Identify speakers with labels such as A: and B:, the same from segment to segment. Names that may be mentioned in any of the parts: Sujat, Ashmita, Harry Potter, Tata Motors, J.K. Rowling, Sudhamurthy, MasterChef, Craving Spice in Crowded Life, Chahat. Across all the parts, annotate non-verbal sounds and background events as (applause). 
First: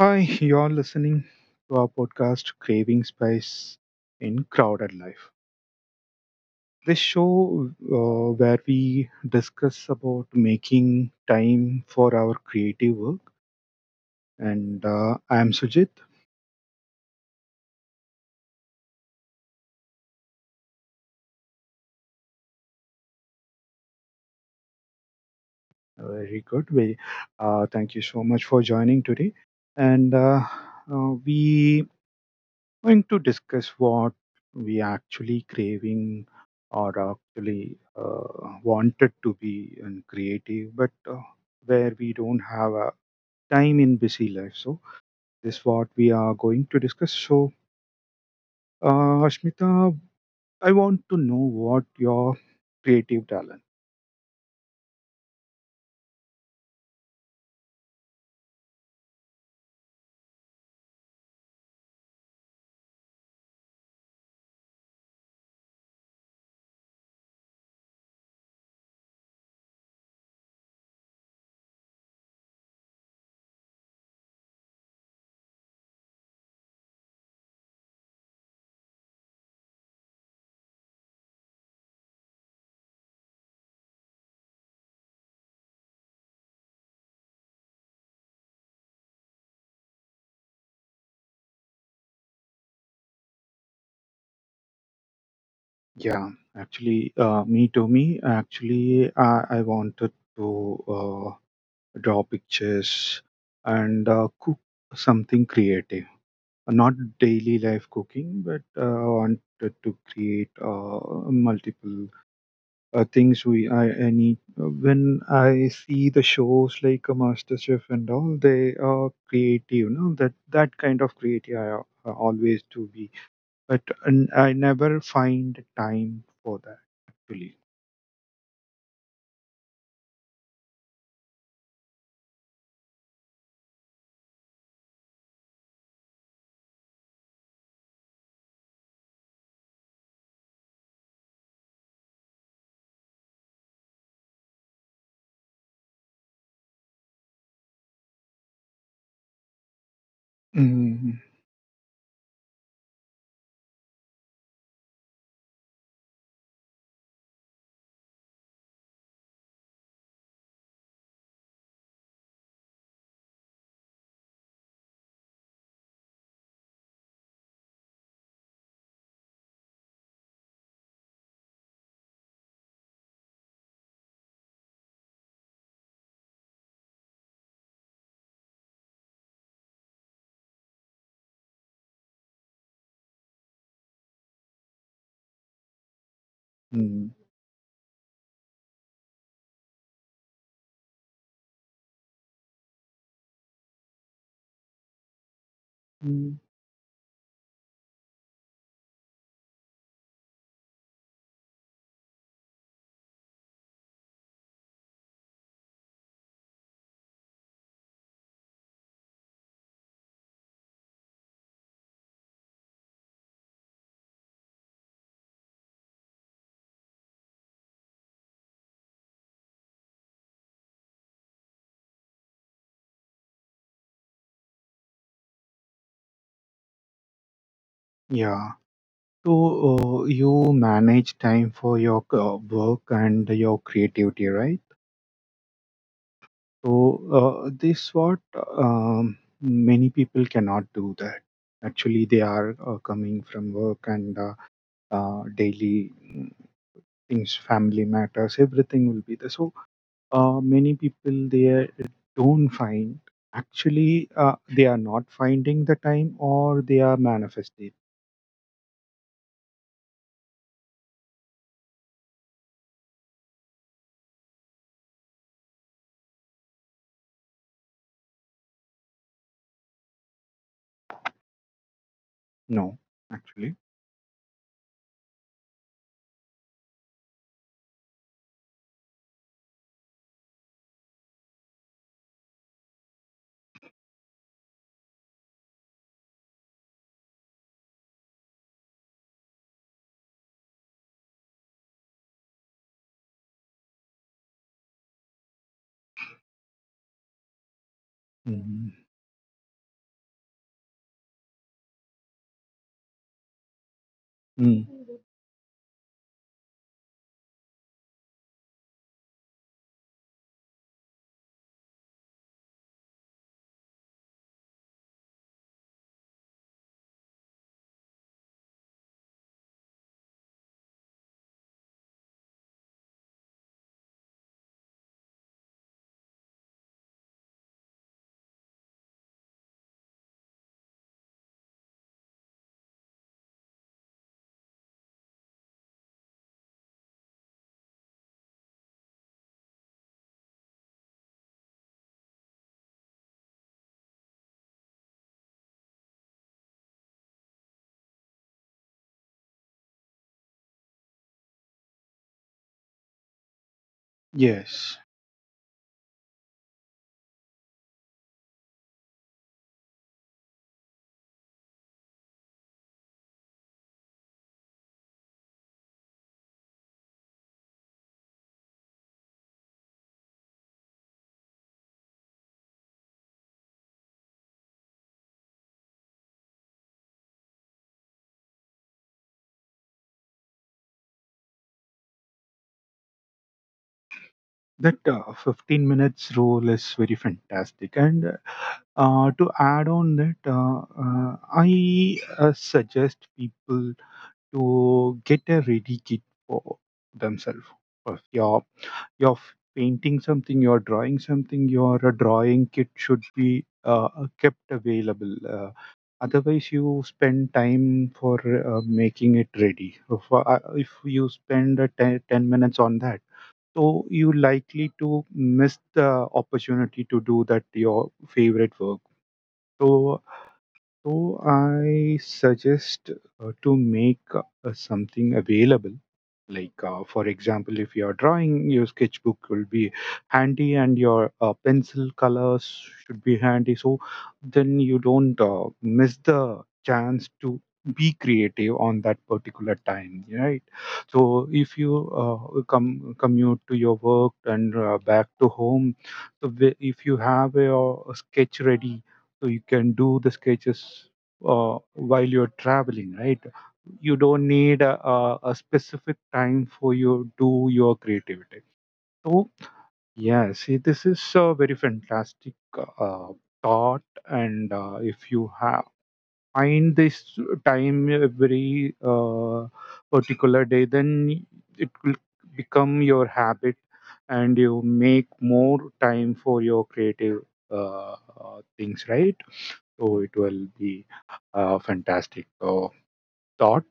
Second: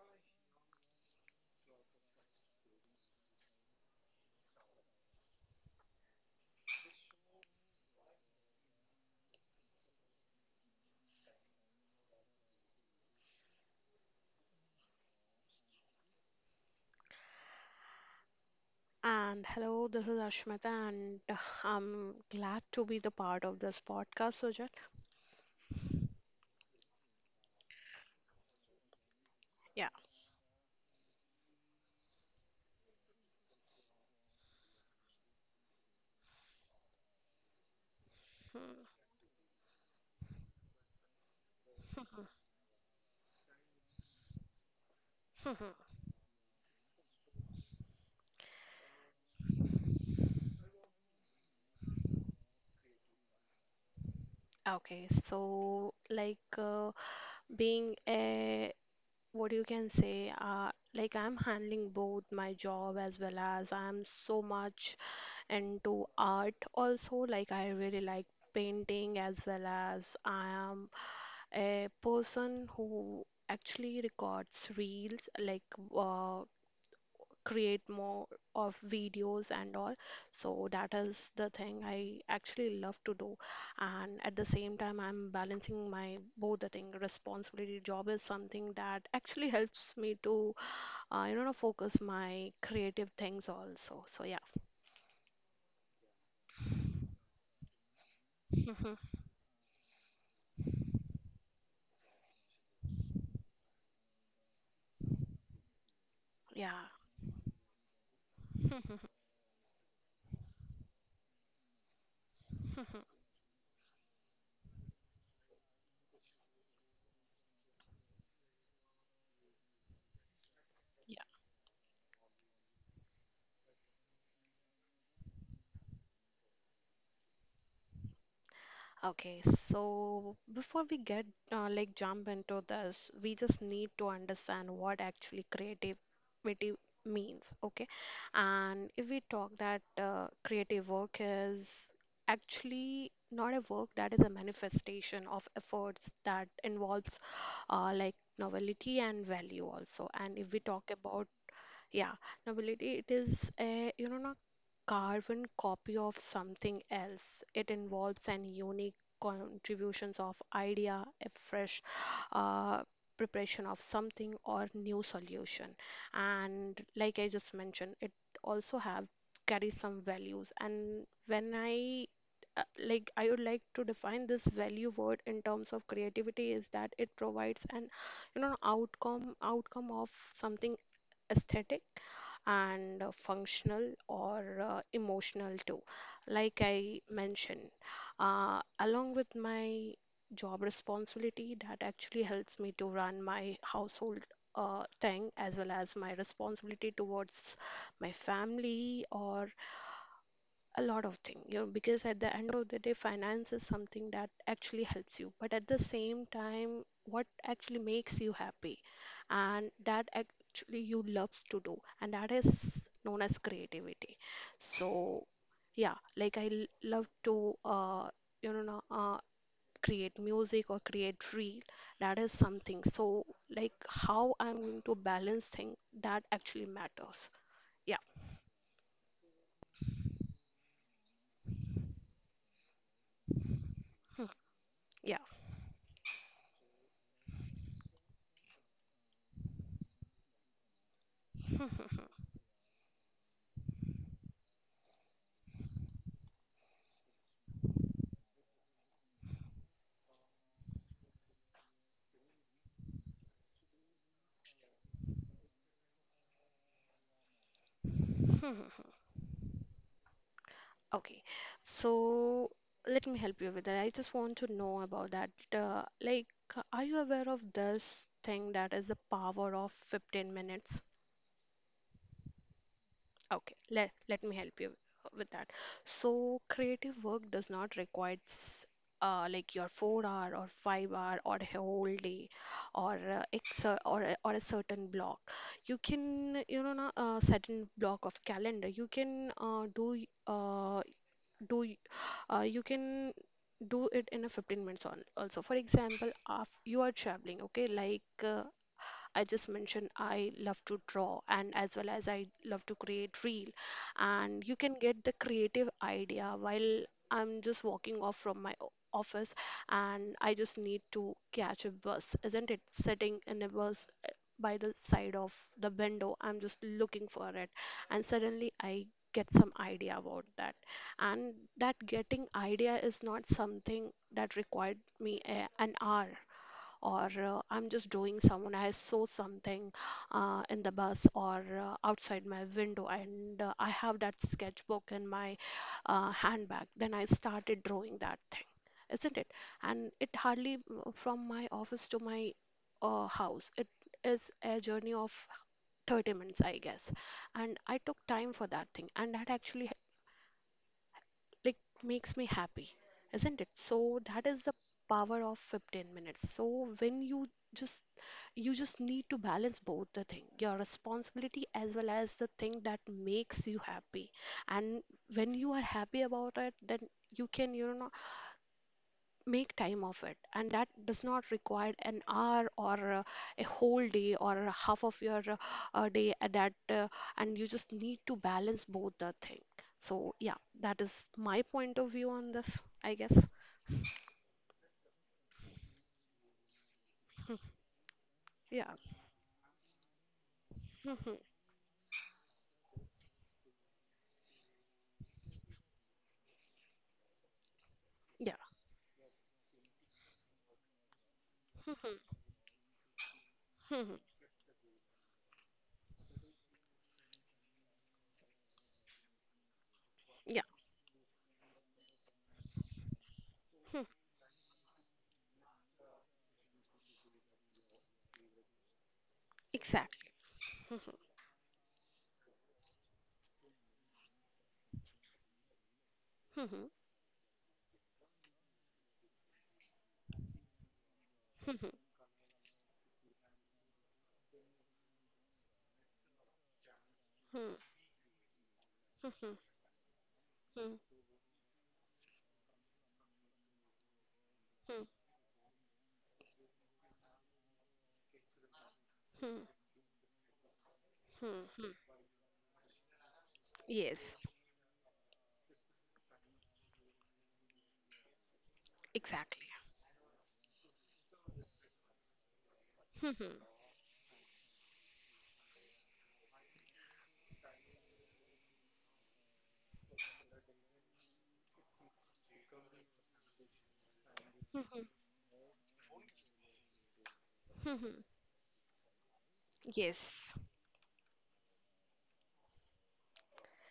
A: Hi, you're listening to our podcast, Craving Spice in Crowded Life. This show where we discuss about making time for our creative work. And I'm Sujit.
B: And hello, this is Ashmita, and I'm glad to be the part of this podcast, Sujat.
A: Very good. Thank you so much for joining today.
B: Yeah.
A: And we going to discuss what we actually craving or actually
B: Hmm.
A: wanted to be and creative, but where we don't have a time in busy life. So this what
B: (laughs)
A: we are going to discuss. So Ashmita, I want to know what your creative talent.
B: Okay, so like being a what you can say, like I'm handling both my job as well as I'm so much into art also. Like I really like painting as well as I am a person who actually records reels like uh, create more of videos and all. So that is the thing I actually love to do. And at the same time, I'm balancing my both the thing. Responsibility job is something that actually helps me to, you know, focus my creative things also. So yeah.
A: Yeah, actually, me to me,
B: (laughs)
A: actually, I wanted to draw pictures and cook something creative.
B: Yeah.
A: Not daily life cooking, but I wanted to create multiple things. I need when I see the shows like MasterChef and all, they are creative. No, that kind of
B: (laughs)
A: creative I always do be, but and I never find time for that actually.
B: Okay, so before we get like jump into this, we just need to understand what actually creativity means, okay? And if we talk that creative work is actually not a work that is a manifestation of efforts that involves like novelty and value also. And if we talk
A: mm
B: about yeah, novelty, it is a you know carbon copy of something else. It involves an unique contributions of idea, a fresh uh, preparation of something or new solution. And like I just mentioned, it also have carries some values. And when I like I would like to define this value word in terms of creativity is that it provides an you know outcome of something aesthetic and functional or emotional too, like I
A: mm
B: mentioned. Along with my job responsibility, that actually helps me to run my household thing as well as my
A: mm.
B: responsibility towards my family or a lot of things, you know, because at the end of the day finance is something that actually helps you, but at the same time what actually makes you happy and that actually you love to do and that is known as creativity. So yeah, like love to you know create music or create reel, that is something. So like how I'm going to balance thing, that actually matters.
A: Yeah. So you manage time for your work and your creativity, right?
B: Yeah. Hmm.
A: So this what many people cannot do that.
B: Yeah.
A: Actually, they are coming from work and daily things, family matters, everything will be there. So many people they don't find. Actually, they are not finding the time, or they are manifesting.
B: (laughs) Okay, so let me help you with that. I just want to know about that. Like, are you aware of this thing that is the power of 15 minutes?
A: No, actually.
B: Okay, let me help you with that. So, creative work does not require like your 4 hour or 5 hour or a whole day or or a certain block. You can, you know, a certain block of calendar. You can do y- do you can do it in a 15 minutes on also. For example, if you are traveling, okay, like
A: Mhm.
B: I just mentioned I love to draw and as well as I love to create reel, and you
A: Mm.
B: can get the creative idea while I'm just walking off from my office and I just need to catch a bus, isn't it? Sitting in a bus by the side of the window, I'm just looking for it. And suddenly I get some idea about that. And that getting idea is not something that required me an hour or I'm just drawing someone. I saw something in the bus or outside my window, and I have that sketchbook in my handbag. Then I started drawing that thing, isn't it? And it hardly from my office to my house. It is a journey of 30 minutes, I guess. And I took time for that thing, and that actually like makes me happy, isn't it? So that is the
A: Yes,
B: power of 15 minutes. So when just you just need to balance both the thing, your responsibility as well as the thing that makes you happy. And when you are happy about it, then you can, you know, make time of it, and that does not require an hour or a whole day or a half of your day at that and you just need to balance both the thing. So yeah, that is my point of view on this, I guess.
A: that 15 minutes rule is very
B: Hmm.
A: fantastic, and
B: Yeah.
A: To add on that,
B: (laughs)
A: I suggest people to get a ready kit for themselves. If
B: Yeah.
A: you're painting something, you're drawing something, your
B: (laughs)
A: drawing kit should be
B: Yeah.
A: kept available. Otherwise, you spend time for making it ready.
B: (laughs)
A: If you spend 10, ten minutes on that,
B: Yeah.
A: so you likely to miss the opportunity to do that your favorite work.
B: (laughs)
A: So
B: Exactly.
A: so I suggest to make something available. Like, for example, if you're drawing, your sketchbook will be handy and your
B: (laughs)
A: pencil colors should be handy. So then you don't miss the chance to
B: Hmm,
A: be creative on that
B: hmm, hmm,
A: particular time, right?
B: hmm,
A: So if you come commute to your work and
B: hmm,
A: back to home, so if you have your sketch ready so you
B: hmm,
A: can do the sketches
B: hmm, hmm.
A: while you're traveling, right? You
B: Yes,
A: don't need a specific time for you do your creativity, so
B: exactly.
A: yeah, see this is a very fantastic uh,
B: Hmm, hmm,
A: thought. And if you have find this time every particular day, then it will become your habit and
B: hmm,
A: you
B: hmm,
A: make more time for your creative
B: hmm, hmm.
A: things, right? So it
B: Yes.
A: will be a fantastic thought.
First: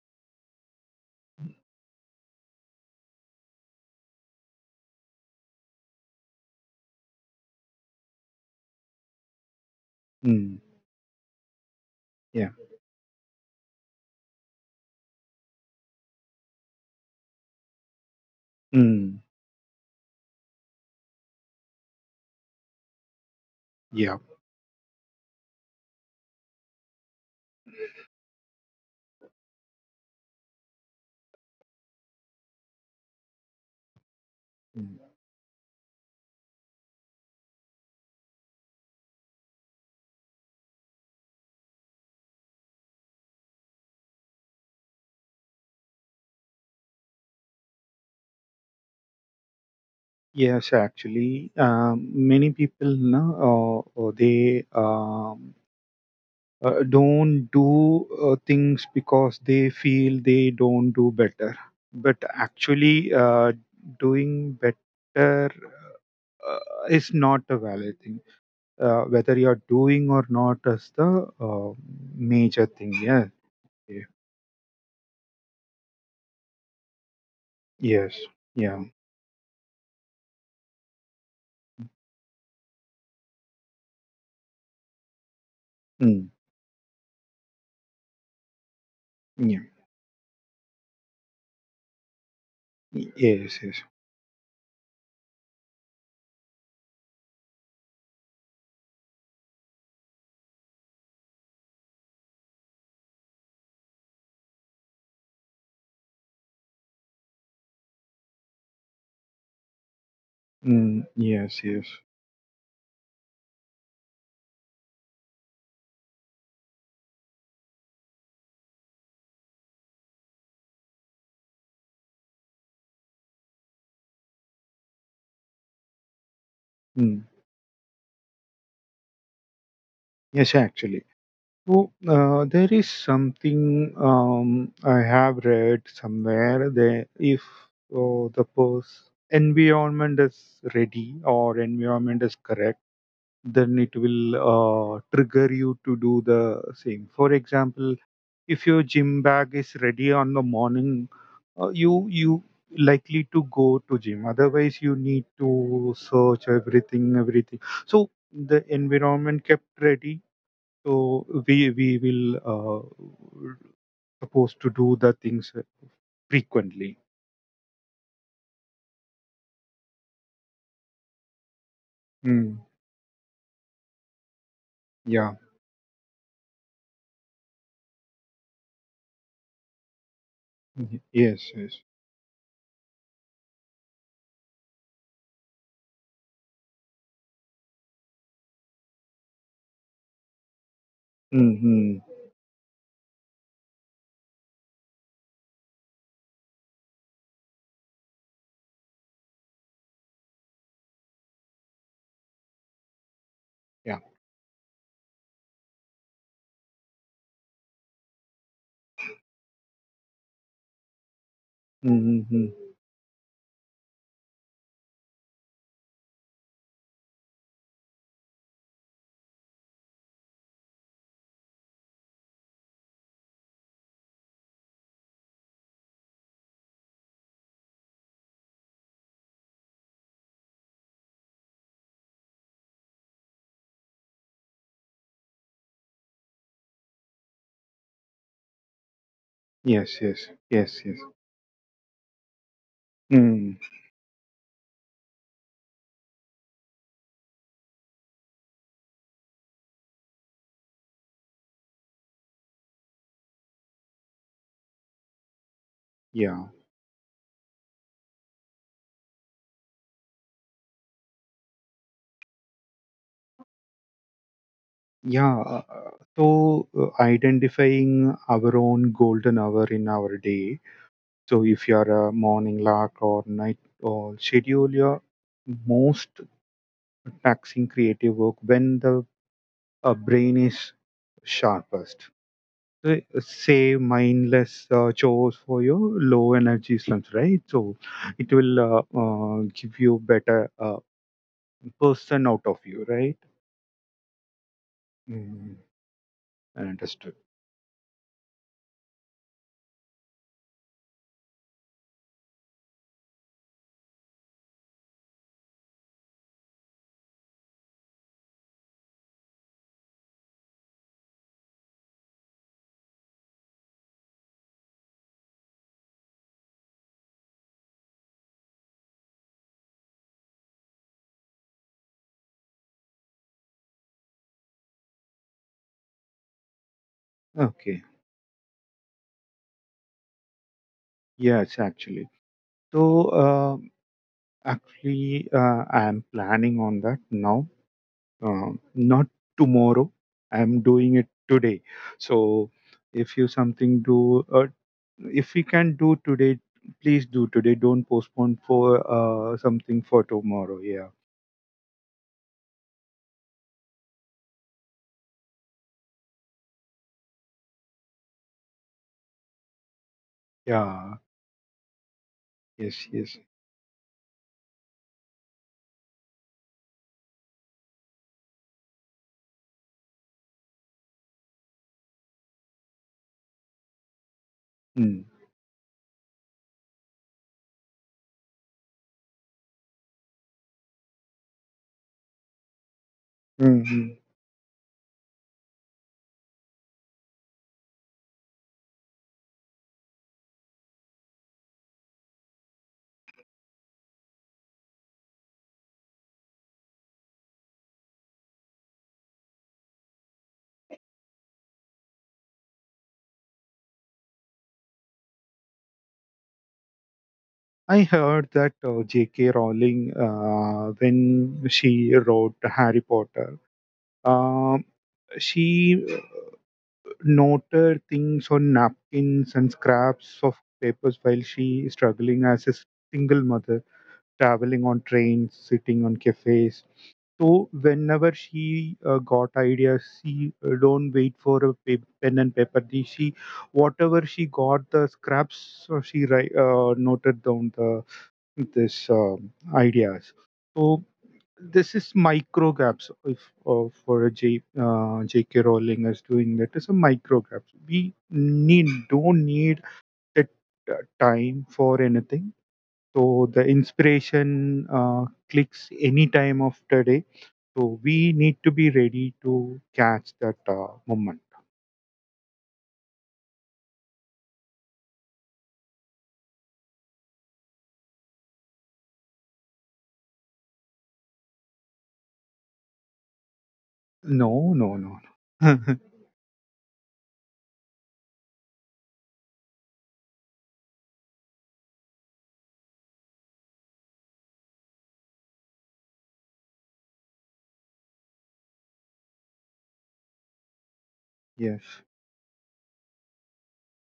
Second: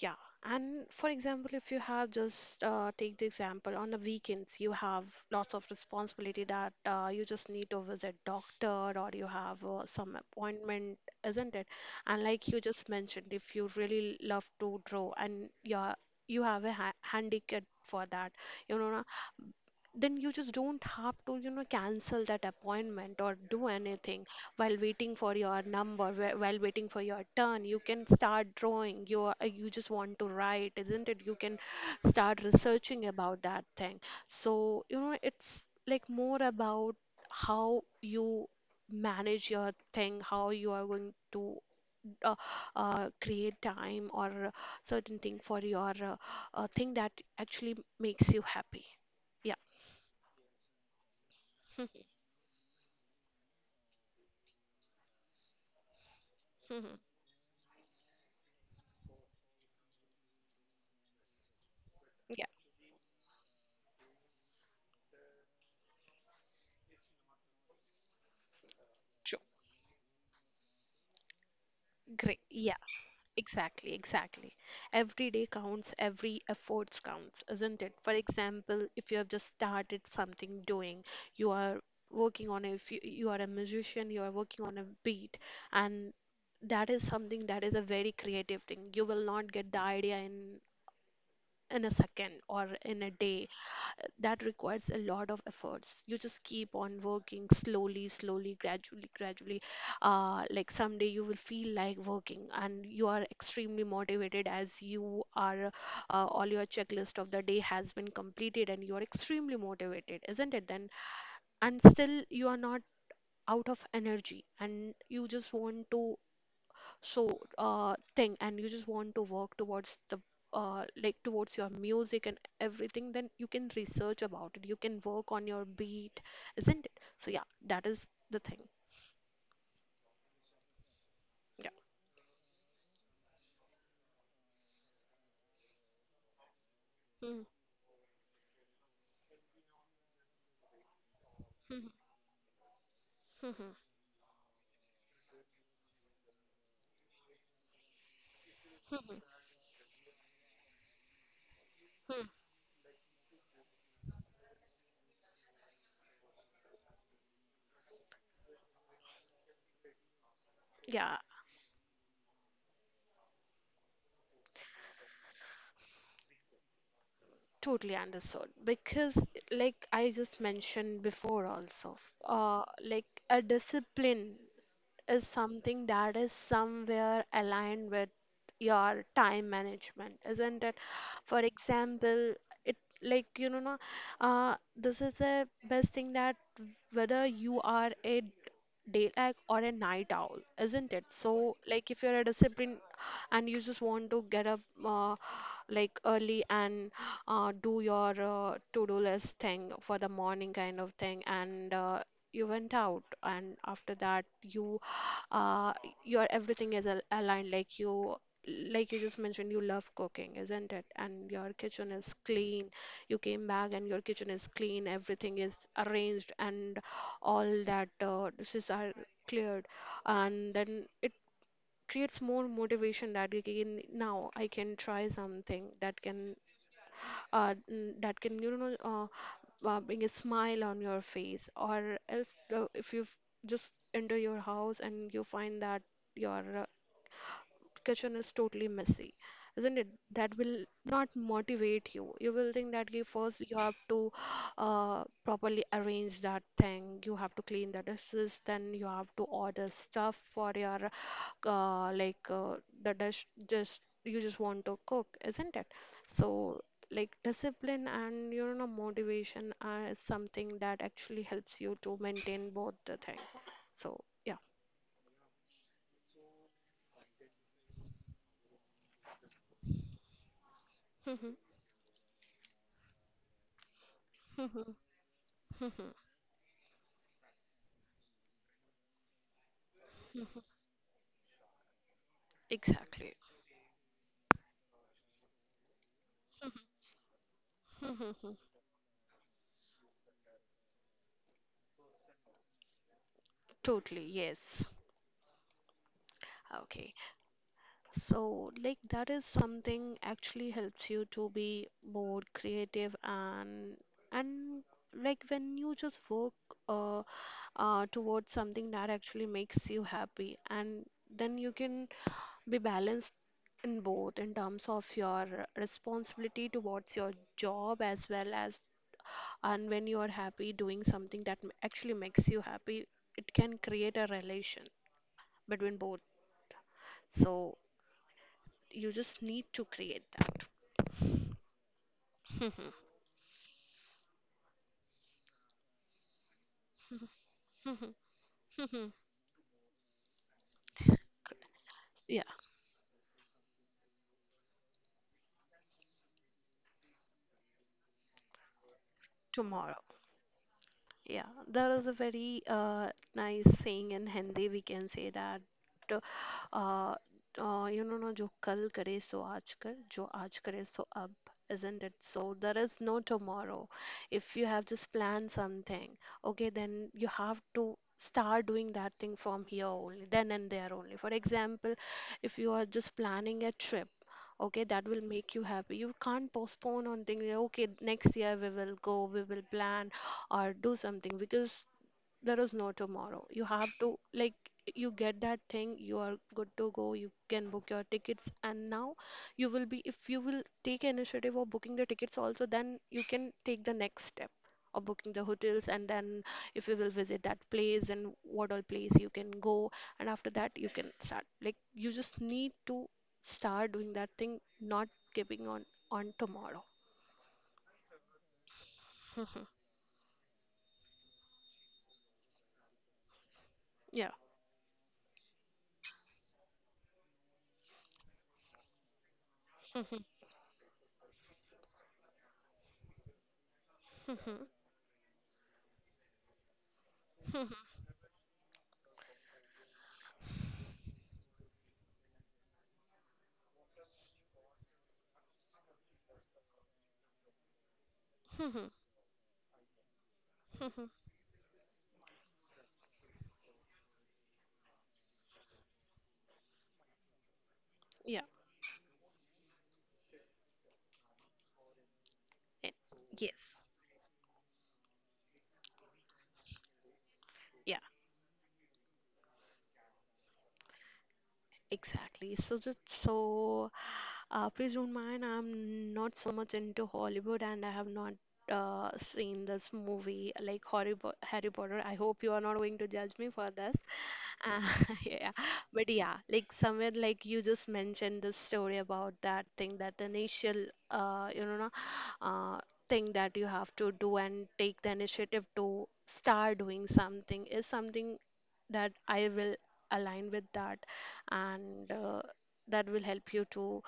B: Yeah, and for example, if you have just take the example on the weekends, you have lots of responsibility that you just need to visit doctor or you have some
A: Mm,
B: appointment, isn't it? And like
A: yeah.
B: you just mentioned, if you really love to draw and yeah, you have a ha handicap for that, you know,
A: Mm,
B: then you just don't have to, you know, cancel that appointment or do
A: yeah.
B: anything while waiting for your number, while waiting for your turn you can start drawing, you are, you just want to write, isn't it, you can start researching about that thing. So you
A: Mm.
B: know it's like more about how you manage your thing, how you are going to uh, create time or certain thing for your thing that actually makes you happy. Yeah.
A: Yes, actually,
B: (laughs)
A: many people, no, they don't do things because they feel they don't do better. But
B: Yeah.
A: actually, doing better uh, is not a valid thing.
B: True.
A: Whether you're doing or not is the
B: Great.
A: major
B: Yeah.
A: thing. Yeah.
B: Exactly,
A: Yeah.
B: exactly. Every day counts, every efforts counts, isn't it? For
A: Yes. Yeah.
B: example, if you have just started something doing, you are working on a, if you, you are a musician, you are working on a beat, and
A: Mm.
B: that is something that is a very creative thing. You will not
A: Yeah.
B: get the idea in a second or in a
A: Y-
B: day,
A: Yes. Yes.
B: that requires a lot of efforts. You just keep on working, slowly slowly, gradually gradually, like someday you will feel like working and you are extremely motivated as you are all your checklist of the day has been completed and you are extremely motivated, isn't it? Then
A: Mm. Yes.
B: and
A: Yes.
B: still you are not out of energy and you just want to thing and you just want to work towards the like towards your music and everything, then you can research about it, you can work on your beat, isn't it?
A: Mm.
B: So yeah, that is the thing.
A: Yes, actually,
B: Yeah.
A: so there is something I have read somewhere that if
B: Mm.
A: environment is ready or
B: Mhm.
A: environment is correct,
B: Mhm.
A: then it will trigger you to do the same. For example, if your
B: Mhm.
A: gym bag is ready on the morning,
B: Mhm.
A: you likely to go to gym, otherwise you need to search everything everything, so the environment kept ready
B: Yeah,
A: so we will supposed to do the things frequently.
B: totally understood, because like I just mentioned before also,
A: Mm.
B: like a discipline is
A: yeah
B: something that is somewhere aligned with your time management, isn't it?
A: Mhm.
B: For
A: yes yes
B: example, it like you know, no, this is the best thing, that whether you are a daylight or a night owl, isn't it? So, like,
A: mm-hmm.
B: if you're a discipline and you just want to get up. Like early and do your to-do list thing for the morning kind of thing, and you went out, and after
A: yeah
B: that you uh, your everything is al aligned, like you, like you just mentioned, you love cooking, isn't it, and your kitchen is
A: mm-hmm.
B: clean, you came back and your kitchen is clean, everything is arranged, and all that dishes are cleared, and then it creates more motivation that again now I can try something that can that can you know bring a smile on your face. Or else if you just enter your house and you find that your kitchen is totally messy, isn't it,
A: yes yes
B: that will
A: yes yes
B: not motivate you, you will think that okay, first
A: mm.
B: you have to (gasps) properly arrange that thing, you have to clean the dishes, then you have to order stuff for your uh, like uh, the dish just, you just want to cook, isn't it?
A: yeah
B: So like discipline and you know motivation are is something that actually helps you to maintain both the thing. So yeah. (laughs)
A: Yeah, so identifying our own golden hour in our day.
B: Mhm,
A: So if you're a morning lark or night owl, schedule
B: mhm,
A: your
B: mhm,
A: most taxing creative work when the brain
B: mhm.
A: is sharpest. So,
B: Exactly.
A: say mindless chores for your low energy slumps, right? So it
B: Mhm.
A: will give you better person out of you, right?
B: Totally, yes.
A: Mm,
B: Okay.
A: understood.
B: So, like, that is something actually helps you to be more creative and and like when you just work uh towards something that actually makes you happy, and then you can be balanced in both in terms of your responsibility towards your job as well as, and when you are happy doing something that actually makes you happy, it can create a relation between both. So
A: Okay.
B: you just need to create that.
A: Yes, actually. So, actually, I am planning on that now. Not tomorrow. I am doing it
B: (laughs)
A: today.
B: Yeah.
A: So, if you something do, if we can do today, please do today. Don't postpone for something
B: Tomorrow.
A: for tomorrow. Yeah.
B: Yeah, there is a very nice saying in Hindi. We can say that, uh, you know, no, जो कल करे सो आज कर, जो आज करे सो
A: Yeah.
B: अब, isn't it? So there is
A: Yes.
B: no
A: Yes.
B: tomorrow. If you have just planned something, okay, then you have to start doing that thing from here only, then and there only. For example, if you are just planning a trip, okay, that will
A: Mm.
B: make you happy, you can't postpone on thinking, okay, next year we will go, we will plan or do something, because there is no tomorrow. You
A: hmm
B: have
A: Mm-hmm.
B: to, you get that thing, you are good to go, you can book your tickets, and now you will be, if you will take initiative of booking the tickets also, then you can take the next step of booking the hotels, and then if you will visit that place and what all place you can go, and after that, you can start. You just need to start doing that thing, not keeping on tomorrow.
A: I heard that J.K.
B: (laughs)
A: Rowling, when she wrote Harry Potter,
B: Yeah.
A: um, she noted things on napkins and scraps of papers while she struggling as a single mother traveling on trains sitting on cafes, so whenever she got ideas she don't wait for a pen and paper. She whatever she got the scraps, so she write, noted down the this ideas. So
B: (laughs)
A: this is micro gaps if for a jk rowling is doing that is a micro gaps, we
B: Yeah.
A: need don't need that uh, time for anything,
B: eh,
A: so the
B: Yes.
A: inspiration clicks any time of the day,
B: Yeah,
A: so we need to be ready to catch that moment.
B: exactly. So just so Please don't mind. I'm not so much into Hollywood, and I have not seen this movie like Harry Potter. I hope you are not going to judge me for this.
A: No,
B: Uh,
A: no, no,
B: (laughs) yeah,
A: no.
B: but yeah, like somewhere like you just mentioned the story about that thing that uh, you know, uh, thing that you have to do and take the initiative to start doing something is something that I will align with that,
A: (laughs) Yes.
B: and that will help you to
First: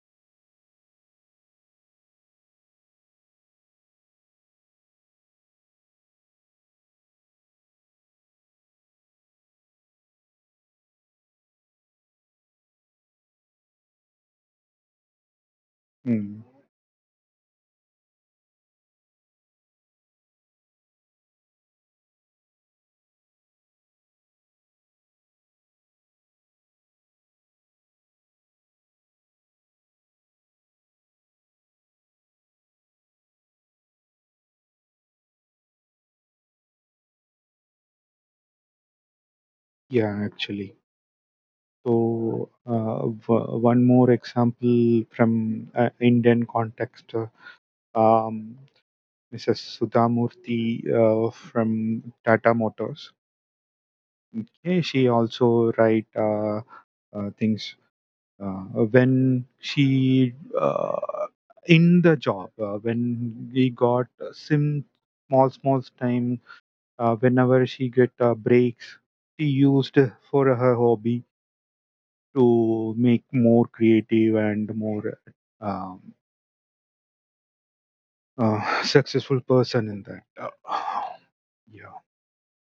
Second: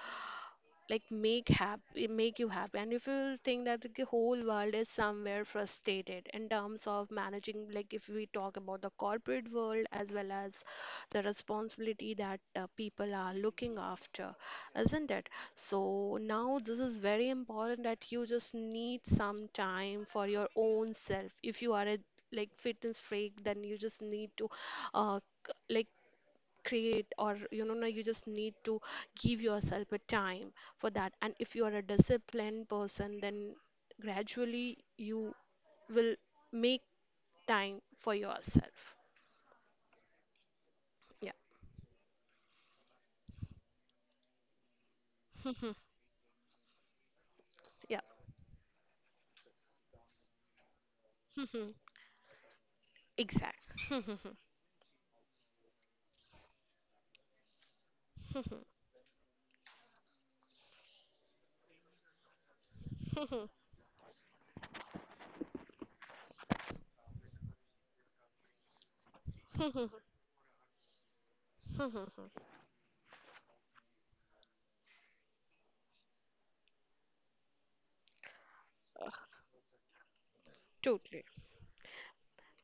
B: like make you happy. And if you think that the whole world is somewhere frustrated in terms of managing, like if we talk about the corporate world as well as the responsibility that people are looking after, isn't it? So
A: mm.
B: now this is very important that you just need some time for your own self. If you are a like fitness freak, then you just need to uh, like create or you know no, you just need to give yourself a time for that. And if you are a disciplined person, then gradually you will make time for yourself.
A: Yeah Actually,
B: Yeah.
A: so one more example from indian context,
B: (laughs) Yeah.
A: um, Mrs. Sudhamurthy
B: (laughs)
A: from Tata Motors.
B: Exactly.
A: Okay, she also write things
B: (laughs)
A: when she in the job when we got sim small small time, whenever she get breaks she used for her hobby to make more creative and more um, (laughs)
B: (laughs)
A: successful person in that.
B: Totally.
A: Yeah.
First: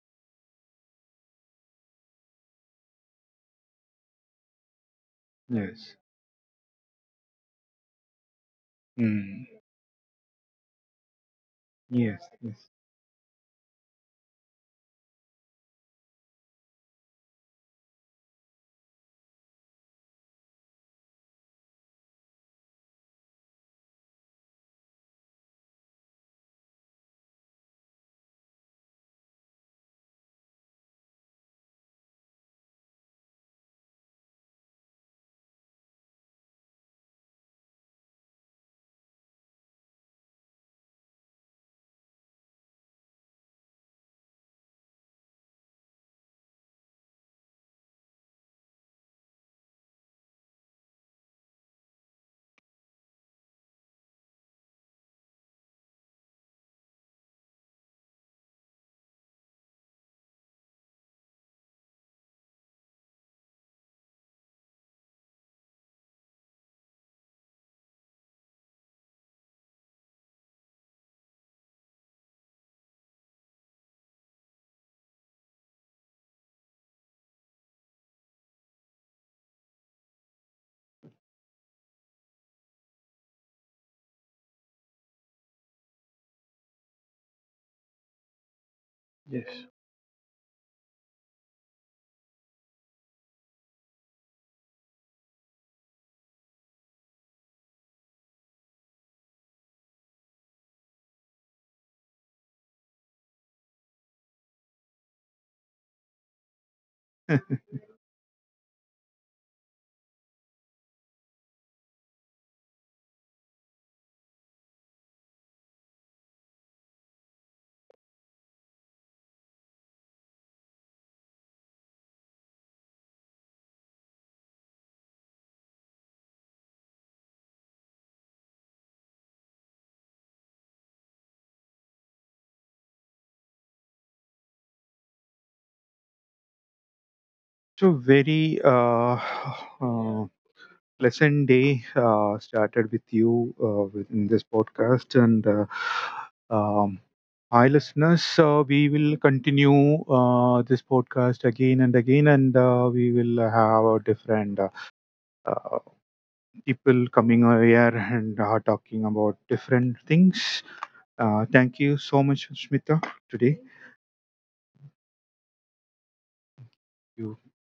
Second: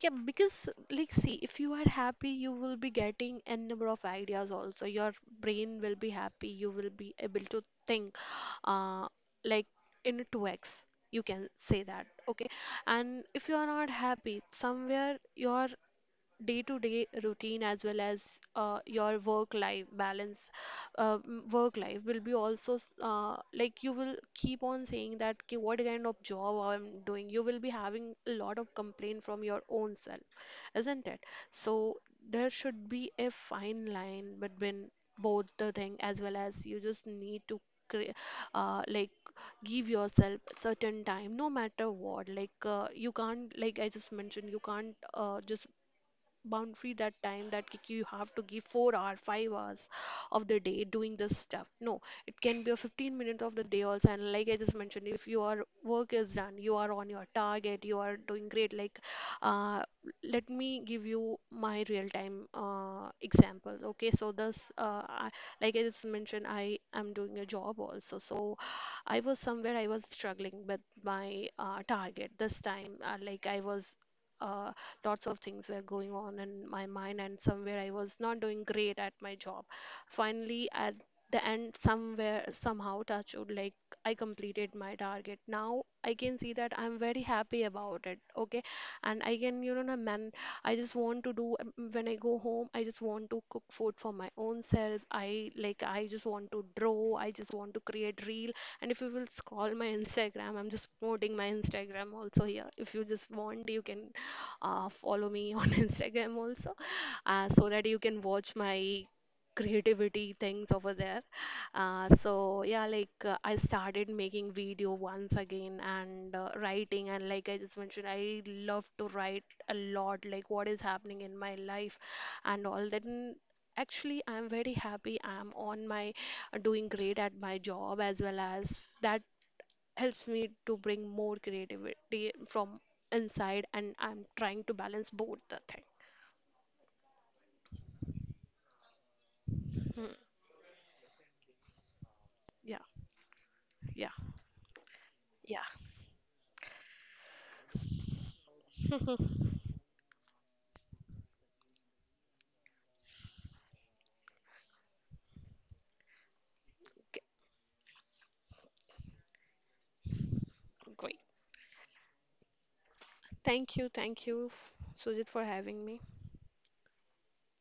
B: Yeah, because like see, if you are happy, you will be getting a number of ideas also. Your brain
A: Yes.
B: will be happy. You will be able to think uh
A: Mm,
B: like in a 2x. You can say that,
A: yes,
B: okay?
A: yes,
B: And if you are not happy, somewhere your day-to-day routine as well as your work-life will be also like you will keep on saying that "Ki what kind of job I'm doing. You will be having a lot of complaint from your own self, isn't it? So there should be a fine line between both the thing as well as you just need to cre- like give yourself certain time, no matter what. Like you can't, like I just mentioned, you can't just boundary that time that ki you have to give 4 hour 5 hours of the day doing this stuff. No, it can be a 15 minutes of the day also. And like I just mentioned, if your work is done, you are on your target, you are doing great. Like uh, let me give you my real time example. Okay, so like I just mentioned, I am doing a job also. So I was somewhere, I was struggling with my target this time. Like I was uh, Lots of things were going on in my mind, and somewhere I was not doing great at my job. Finally, at the end, somewhere, somehow, touch wood, like I completed my target. Now I can see that I'm very happy about it. Okay, and I can,
A: yes.
B: you know, man, I just want to do when I go home. I just want to cook food for my own self. I just want to draw. I just want to create reel. And if you will scroll my (laughs) Instagram, I'm just promoting my Instagram also here. If you just want, you can follow me on (laughs) Instagram also,
A: (laughs)
B: so that you can watch my creativity things over there. So yeah, I started making video once again and writing, and like I just mentioned, I love to write a lot, like what is happening in my life and all that. And actually, I'm very happy. I'm on my Doing great at my job, as well as that helps me to bring more creativity from inside, and I'm trying to balance both the thing.
A: So very
B: Hmm.
A: uh, pleasant day
B: Yeah,
A: started with you
B: yeah,
A: within this podcast, and
B: yeah.
A: um, hi listeners. We will continue this podcast again and again, and we will have a different uh, people
B: G-
A: coming over here and talking about different things.
B: Great.
A: Thank you so much, Smita, today.
B: Thank you, Sujit, for having me.
A: You